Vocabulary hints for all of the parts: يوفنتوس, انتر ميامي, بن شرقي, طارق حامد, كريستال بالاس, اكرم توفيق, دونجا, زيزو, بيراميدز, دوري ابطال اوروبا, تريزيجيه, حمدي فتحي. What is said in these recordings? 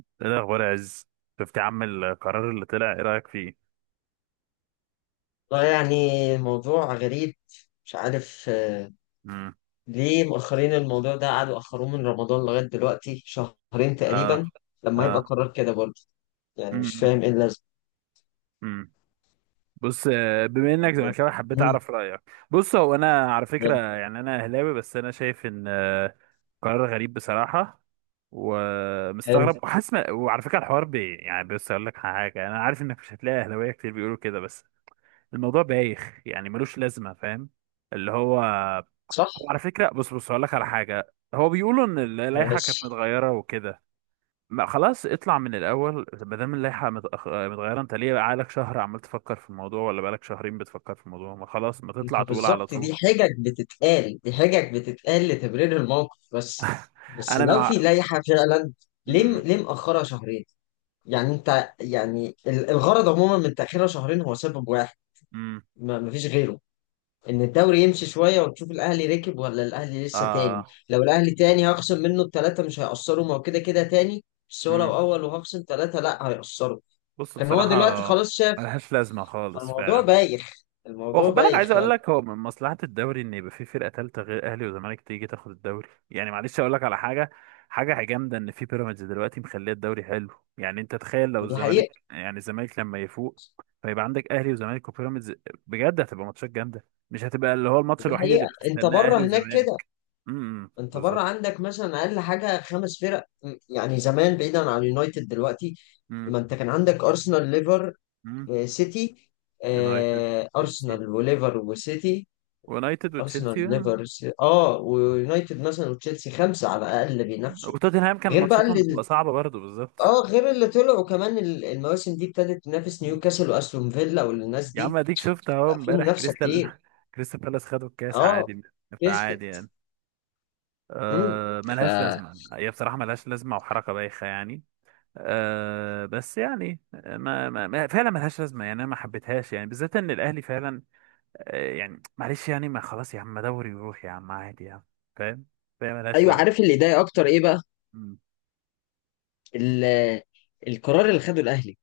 ايه الاخبار يا عز؟ شفت يا عم القرار اللي طلع، ايه رايك فيه؟ والله يعني موضوع غريب، مش عارف امم ليه مؤخرين الموضوع ده، قعدوا أخروه من رمضان لغاية دلوقتي، 2 شهر اه. تقريبا. لما يبقى اه. قرار كده برضه، يعني مش امم فاهم ايه اللازمة. امم بص، بما انك يعني. زملكاوي حبيت مم، اعرف رايك. بص، هو انا على ده. فكره يعني انا اهلاوي، بس انا شايف ان قرار غريب بصراحه، حلو. ومستغرب وحاسس، وعلى فكره الحوار بي يعني. بص اقول لك حاجه، انا عارف انك مش هتلاقي اهلاويه كتير بيقولوا كده، بس الموضوع بايخ يعني، ملوش لازمه، فاهم؟ اللي هو صح. هو على فكره بص بص هقول لك على حاجه، هو بيقولوا ان اللائحه كانت ماشي. متغيره وكده. ما خلاص اطلع من الاول، ما دام اللائحه متغيره، انت ليه بقالك شهر عمال تفكر في الموضوع، ولا بقالك شهرين بتفكر في الموضوع؟ ما خلاص، ما تطلع ما تقول على بالظبط، طول. دي حجج بتتقال، دي حجج بتتقال لتبرير الموقف بس انا لو في مع. لائحة فعلا، ليه امم. ليه مأخرها 2 شهر؟ يعني انت، يعني الغرض عموما من تأخيرها 2 شهر هو سبب واحد، امم. ما فيش غيره. ان الدوري يمشي شويه وتشوف الاهلي ركب ولا الاهلي لسه تاني. اه. لو الاهلي تاني هخصم منه التلاته مش هيأثروا، ما هو كده كده تاني. بس هو لو امم. اول وهخصم تلاته، لا هيأثروا. بص كان هو بصراحه دلوقتي خلاص شاف. ملهاش لازمه خالص الموضوع فعلا. بايخ، الموضوع واخد بالك، بايخ عايز اقول فعلا. لك، هو من مصلحة الدوري ان يبقى في فرقة تالتة غير اهلي وزمالك تيجي تاخد الدوري يعني. معلش اقول لك على حاجة، حاجة جامدة ان في بيراميدز دلوقتي مخليه الدوري حلو. يعني انت تخيل لو دي حقيقه، يعني الزمالك لما يفوق، فيبقى عندك اهلي وزمالك وبيراميدز، بجد هتبقى ماتشات جامدة، مش هتبقى اللي هو الماتش دي الوحيد اللي حقيقه، انت بتستناه بره اهلي هناك كده. وزمالك. امم. انت بره بالظبط. عندك مثلا اقل حاجه 5 فرق، يعني زمان بعيدا عن اليونايتد دلوقتي. امم. ما انت كان عندك ارسنال، ليفر، امم. سيتي، يونايتد. تشيلسي. ارسنال وليفر وسيتي. يونايتد ارسنال، وتشيلسي. ليفر، ويونايتد مثلا وتشيلسي، 5 على الاقل بينافسوا. وتوتنهام كان غير بقى ماتشاتهم اللي، بتبقى صعبة برضه، بالظبط. اه غير اللي طلعوا كمان المواسم دي ابتدت تنافس نيوكاسل واستون فيلا والناس يا دي. عم اديك شفت اهو بقى في امبارح منافسه كتير. كريستال كريستال بالاس خدوا الكاس اه. عادي. فعادي كسبت. يعني. امم أه، ف ملهاش لازمه هي بصراحه، ملهاش لازمه وحركه بايخه يعني. أه، بس يعني فعلا ملهاش لازمه يعني، انا ما حبيتهاش يعني، بالذات ان الاهلي فعلا. أه يعني معلش يعني، ما خلاص يا عم، ما دوري يروح يا عم، عادي يا عم. فاهم. فاهم ملهاش ايوه، لازمه. عارف اللي ضايق اكتر ايه بقى؟ مم. ال- القرار اللي خده الاهلي.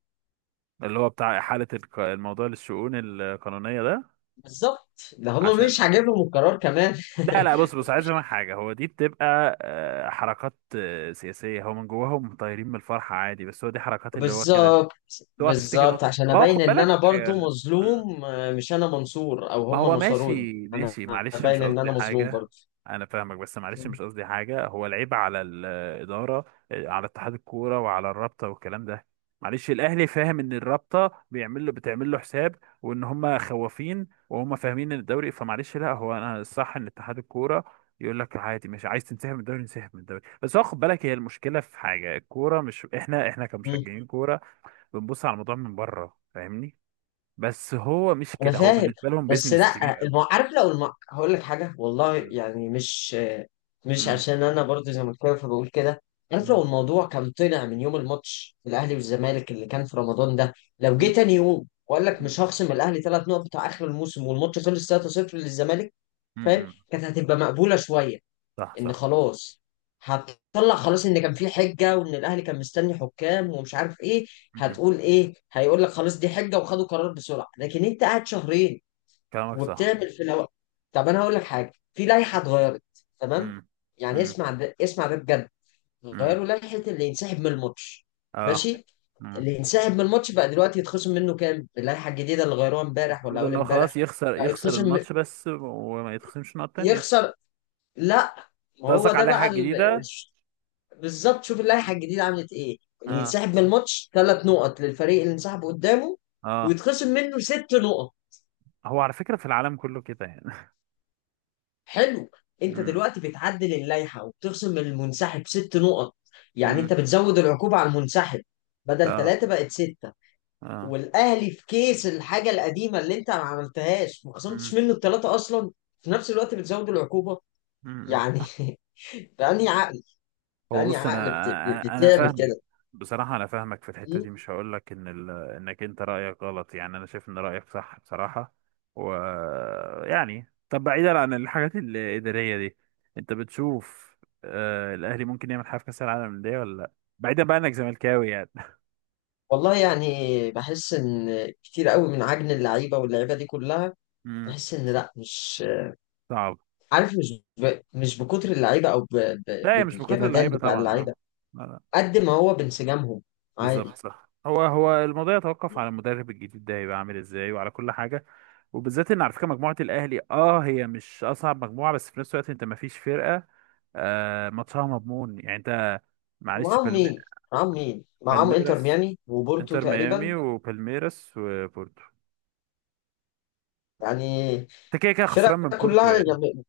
اللي هو بتاع احاله الموضوع للشؤون القانونيه ده. بالظبط، ده هم عشان. مش عاجبهم القرار كمان. لا لا، بص بص عايز افهم حاجه، هو دي بتبقى حركات سياسيه، هو من جواهم طايرين من الفرحه عادي، بس هو دي حركات اللي هو كده. بالظبط، اوعى تفتكر إن بالظبط هو، عشان ما هو ابين خد ان انا بالك برضو مظلوم، مش انا منصور او ما هم هو نصروني. ماشي انا ماشي، معلش ابين مش ان قصدي انا مظلوم حاجة. برضو. أنا فاهمك، بس معلش مش قصدي حاجة، هو العيب على الإدارة، على اتحاد الكورة وعلى الرابطة والكلام ده. معلش الأهلي فاهم إن الرابطة بيعمل له، بتعمل له حساب، وإن هما خوافين وهما فاهمين إن الدوري، فمعلش. لا هو أنا الصح إن اتحاد الكورة يقول لك عادي، مش عايز تنسحب من الدوري انسحب من الدوري، بس هو خد بالك، هي المشكلة في حاجة، الكورة مش إحنا، إحنا مم. كمشجعين كورة بنبص على الموضوع من بره، فاهمني؟ بس هو مش انا كده، هو فاهم. بالنسبة لهم بس بيزنس كبير لا قوي. عارف، لو هقول لك حاجه، والله مم. يعني مش مش مم. عشان انا برضو زي ما كنت فبقول كده. عارف لو مم. الموضوع كان طلع من يوم الماتش الاهلي والزمالك اللي كان في رمضان ده، لو جه تاني يوم واقول لك مم. مش هخصم الاهلي 3 نقط بتاع اخر الموسم، والماتش خلص 3-0 للزمالك، فاهم، مم. كانت هتبقى مقبوله شويه. صح ان صح. خلاص هتطلع خلاص ان كان في حجه، وان الاهلي كان مستني حكام ومش عارف ايه. مم. هتقول ايه؟ هيقول لك خلاص دي حجه وخدوا قرار بسرعه. لكن انت قاعد 2 شهر كلامك صح. وبتعمل في الهواء. طب انا هقول لك حاجه، في لائحه اتغيرت. تمام، مم. يعني مم. اسمع ده، اسمع ده بجد. مم. غيروا لائحه اللي ينسحب من الماتش. اه. ماشي. مم. اللي ينسحب من الماتش بقى دلوقتي يتخصم منه كام؟ اللائحه الجديده اللي غيروها امبارح ولا المفروض اول ان هو خلاص امبارح؟ يخسر، بقى يخسر يتخصم. الماتش بس، وما يتخصمش نقط تانية انت. يخسر. لا، ما هو قصدك ده على بقى. حاجة جديدة. بالظبط، شوف اللائحه الجديده عملت ايه. اللي اه. يتسحب من الماتش، ثلاث نقط للفريق اللي انسحب قدامه، اه. ويتخصم منه 6 نقط. هو على فكرة في العالم كله كده يعني. حلو. انت مم. دلوقتي بتعدل اللائحه وبتخصم من المنسحب 6 نقط، يعني مم. انت بتزود العقوبه على المنسحب. بدل اه. ثلاثه بقت سته اه. والاهلي في كيس الحاجه القديمه اللي انت ما عملتهاش، ما خصمتش مم. منه الثلاثه اصلا. في نفس الوقت بتزود العقوبه، مم. يعني بأني عقل هو بأني بص انا عقل انا أنا بتعمل فاهمك. كده. بصراحه انا فاهمك في الحته دي، مش هقول لك ان انك انت رايك غلط، يعني انا شايف ان رايك صح بصراحه. و يعني طب بعيدا عن الحاجات الاداريه دي، انت بتشوف آه الاهلي ممكن يعمل حاجه في كاس العالم للانديه ولا لا؟ بعيدا بقى انك زملكاوي يعني. والله يعني بحس ان كتير قوي من عجن اللعيبه واللعيبه دي كلها. امم. بحس ان لا، مش صعب. عارف، مش مش بكتر اللعيبه، او لا، هي مش بكتر بالجمدان اللعيبه بتاع طبعا. اللعيبه اه. قد ما هو بانسجامهم. بالظبط عادي. صح، هو الموضوع يتوقف على المدرب الجديد ده هيبقى عامل ازاي وعلى كل حاجه. وبالذات ان على فكره مجموعه الاهلي، اه هي مش اصعب مجموعه، بس في نفس الوقت انت، ما فيش فرقه ماتشها مضمون يعني. انت معلش ومعاهم مين؟ معاهم مين؟ معاهم انتر بالميراس. ميامي وبورتو انتر ميامي تقريبا. وبالميراس وبورتو. يعني انت كده كده خسران فرق من بورتو كلها يعني. يعني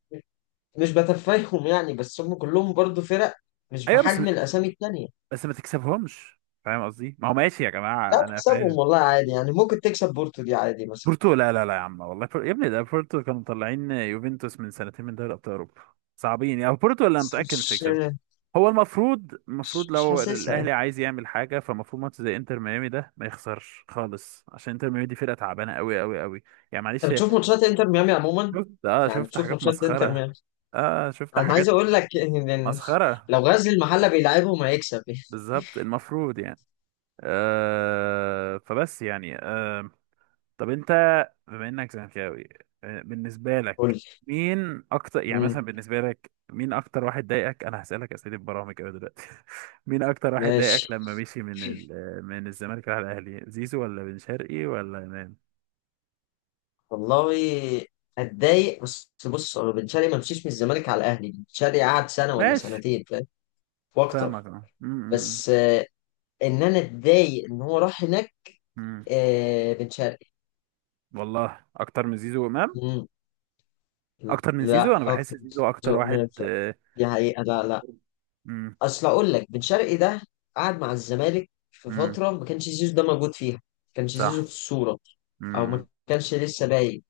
مش بتفاهم، يعني، بس هم كلهم برضو فرق، مش ايوه بس، بحجم الاسامي التانية. بس ما تكسبهمش، فاهم قصدي، ما هو ماشي يا لا جماعه انا فاهم. تكسبهم والله عادي، يعني ممكن تكسب بورتو دي عادي مثلا. بورتو، لا لا لا يا عم والله، يا ابني ده بورتو كانوا مطلعين يوفنتوس من سنتين من دوري ابطال اوروبا، صعبين يعني بورتو. ولا بس متاكد مش مش هيكسبوا. هو المفروض، مش المفروض مش لو حاسسها. الاهلي عايز يعمل حاجه، فالمفروض ماتش زي انتر ميامي ده ما يخسرش خالص، عشان انتر ميامي دي فرقه تعبانه قوي قوي قوي، يعني انت معلش. بتشوف ماتشات انتر ميامي عموما، شفت اه يعني شفت بتشوف حاجات ماتشات انتر مسخره. ميامي. اه شفت انا عايز حاجات اقول لك ان مسخره، لو غزل المحله بيلعبهم هيكسب بالظبط المفروض يعني. آه فبس يعني آه، طب انت، بما انك زملكاوي بالنسبه قول لك، لي. مين اكتر يعني مثلا مم، بالنسبه لك، مين اكتر واحد ضايقك؟ انا هسالك اسئله برامج كده دلوقتي. مين اكتر واحد ماشي، ضايقك لما مشي من ال... آه، من الزمالك راح الاهلي، زيزو ولا بن شرقي ولا امام؟ والله اتضايق، بس بص، هو بن شرقي ما مشيش من الزمالك على الاهلي. بن شرقي قعد سنه ولا ماشي. سنتين فاهم، اه واكتر. فاهمك اه بس ان انا اتضايق ان هو راح هناك. م. م. بن شرقي. والله اكتر من زيزو وامام. مم، اكتر من زيزو لا انا اه بحس اكتر زيزو اكتر واحد من- دي حقيقه. لا لا، م- اصل اقول لك بن شرقي ده قعد مع الزمالك في م. فتره ما كانش زيزو ده موجود فيها، ما كانش زيزو في صح. الصوره، م- او ما م. كانش لسه باين.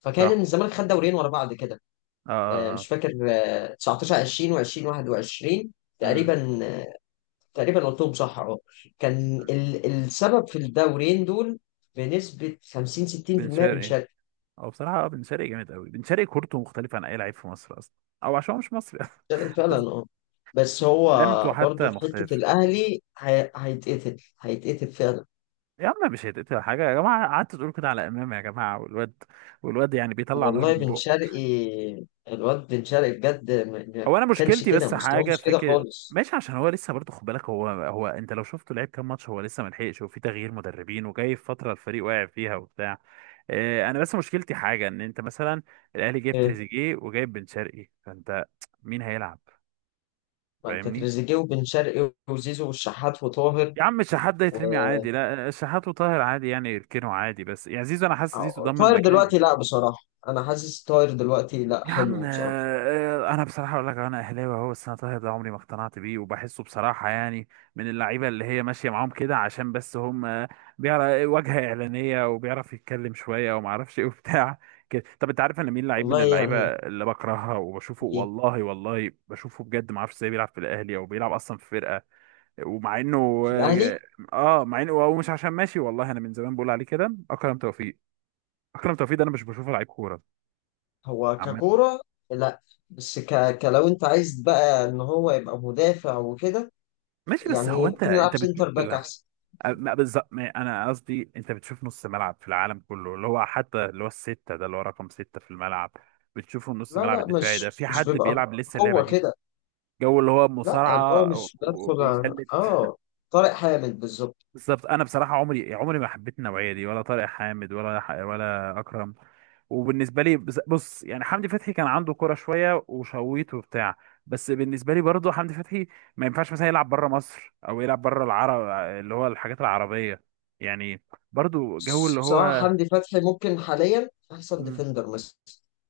فكان صح. إن الزمالك خد دورين ورا بعض كده. اه اه اه. مش فاكر 19 20 و20 21 م. تقريبا. تقريبا قلتهم صح اهو. كان السبب في الدورين دول بنسبه 50 بن 60% بن شرقي. شرقي. هو بصراحة بن شرقي جامد قوي، بن شرقي كورته مختلفة عن أي لعيب في مصر أصلا، أو عشان هو مش مصري أصلا. بن شرقي فعلا. بس اه. بس هو لمته برضه حتى في حته مختلف. الاهلي، هيتقتل، هيتقتل فعلا. يا عم مش هيتقطع حاجة يا جماعة، قعدت تقول كده على إمام يا جماعة، والواد، والواد يعني بيطلع نار والله من بن بقه. شرقي. الواد بن شرقي بجد، ما هو أنا كانش مشكلتي كده، بس مستواه حاجة مش كده فكرة، خالص. ماشي عشان هو لسه برضه، خد بالك هو، أنت لو شفته لعب كام ماتش، هو لسه ملحقش، وفي تغيير مدربين، وجاي في فترة الفريق واقع فيها وبتاع. أنا بس مشكلتي حاجة، إن أنت مثلا الأهلي جايب إيه، تريزيجيه وجايب بن شرقي، فأنت مين هيلعب؟ ما انت فاهمني. تريزيجيه وبن شرقي وزيزو والشحات وطاهر. يا عم الشحات ده يترمي و- عادي، لا الشحات وطاهر عادي يعني يركنوا عادي، بس يعني زيزو انا حاسس زيزو ضمن طاهر مكاني. دلوقتي لا، بصراحة أنا حاسس طاهر دلوقتي لا، يا عم حلو بصراحة. انا بصراحه اقول لك، انا اهلاوي اهو، بس انا طاهر ده عمري ما اقتنعت بيه وبحسه بصراحه يعني من اللعيبه اللي هي ماشيه معاهم كده عشان بس هم، بيعرف واجهه اعلانيه وبيعرف يتكلم شويه وما اعرفش ايه وبتاع كده. طب انت عارف انا مين لعيب من والله اللعيبه يعني. اللي بكرهها وبشوفه إيه، والله والله بشوفه بجد ما اعرفش ازاي بيلعب في الاهلي او بيلعب اصلا في فرقه، ومع انه في الأهلي اه، مع انه هو مش عشان ماشي والله، انا من زمان بقول عليه كده، اكرم توفيق. اكرم توفيق ده انا مش بشوفه لعيب كوره هو عامه. ككورة؟ لا بس كلو، أنت عايز بقى إن هو يبقى مدافع وكده، ماشي بس يعني هو انت ممكن يلعب انت بتشوف، سنتر باك لا أحسن. ما بالظبط، انا قصدي انت بتشوف نص ملعب في العالم كله اللي هو حتى اللي هو السته ده اللي هو رقم سته في الملعب، بتشوفه نص لا ملعب لا، الدفاعي ده مش في مش حد بيبقى بيلعب لسه اللعبه قوة دي؟ كده. جو اللي هو لا، اللي هو مصارعه مش بدخل وبيشل. طارق حامد بالظبط. بالظبط انا بصراحه عمري عمري ما حبيت النوعيه دي، ولا طارق حامد ولا ولا اكرم. وبالنسبه لي بص يعني حمدي فتحي كان عنده كرة شويه وشويت وبتاع، بس بالنسبه لي برضه حمدي فتحي ما ينفعش مثلا يلعب بره مصر او يلعب بره العرب، اللي هو الحاجات العربيه يعني، برضه جو بس اللي بصراحة هو. حمدي فتحي ممكن حاليا أحسن مم. ديفندر مصر.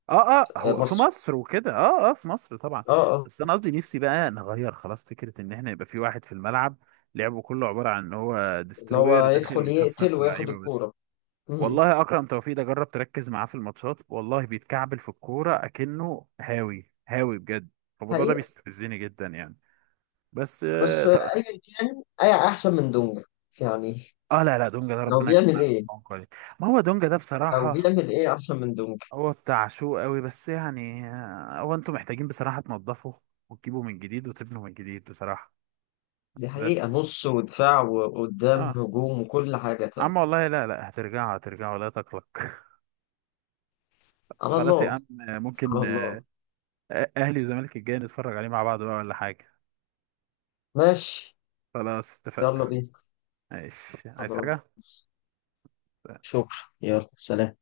اه اه هو في مصر. مصر وكده، اه اه في مصر طبعا. اه بس اه. انا قصدي نفسي بقى نغير خلاص فكره ان احنا يبقى في واحد في الملعب لعبه كله عباره عن ان هو اللي هو ديستروير يدخل داخل يكسر يقتل في وياخد اللعيبه بس. الكورة. مم. والله اكرم توفيق ده جرب تركز معاه في الماتشات، والله بيتكعبل في الكوره اكنه هاوي هاوي بجد. الموضوع ده حقيقة. بيستفزني جدا يعني. بس بس أيا كان، أي أحسن من دونجا يعني. لا لا، دونجا ده لو ربنا يكون بيعمل إيه؟ عليه، ما هو دونجا ده لو بصراحه بيعمل إيه أحسن من دونجا؟ هو بتاع شو قوي، بس يعني هو انتوا محتاجين بصراحه تنضفوا وتجيبوا من جديد وتبنوا من جديد بصراحه. دي حقيقة، بس نص ودفاع وقدام اه هجوم وكل حاجة تاني. عم والله لا لا هترجعوا هترجعوا لا تقلق. على خلاص يا الله. عم على ممكن الله. اهلي وزمالك الجاي نتفرج عليه مع بعض بقى ولا حاجه. ماشي. خلاص اتفقنا. يلا بينا. ماشي. عايز حاجة؟ خلاص. شكرا، يلا سلام.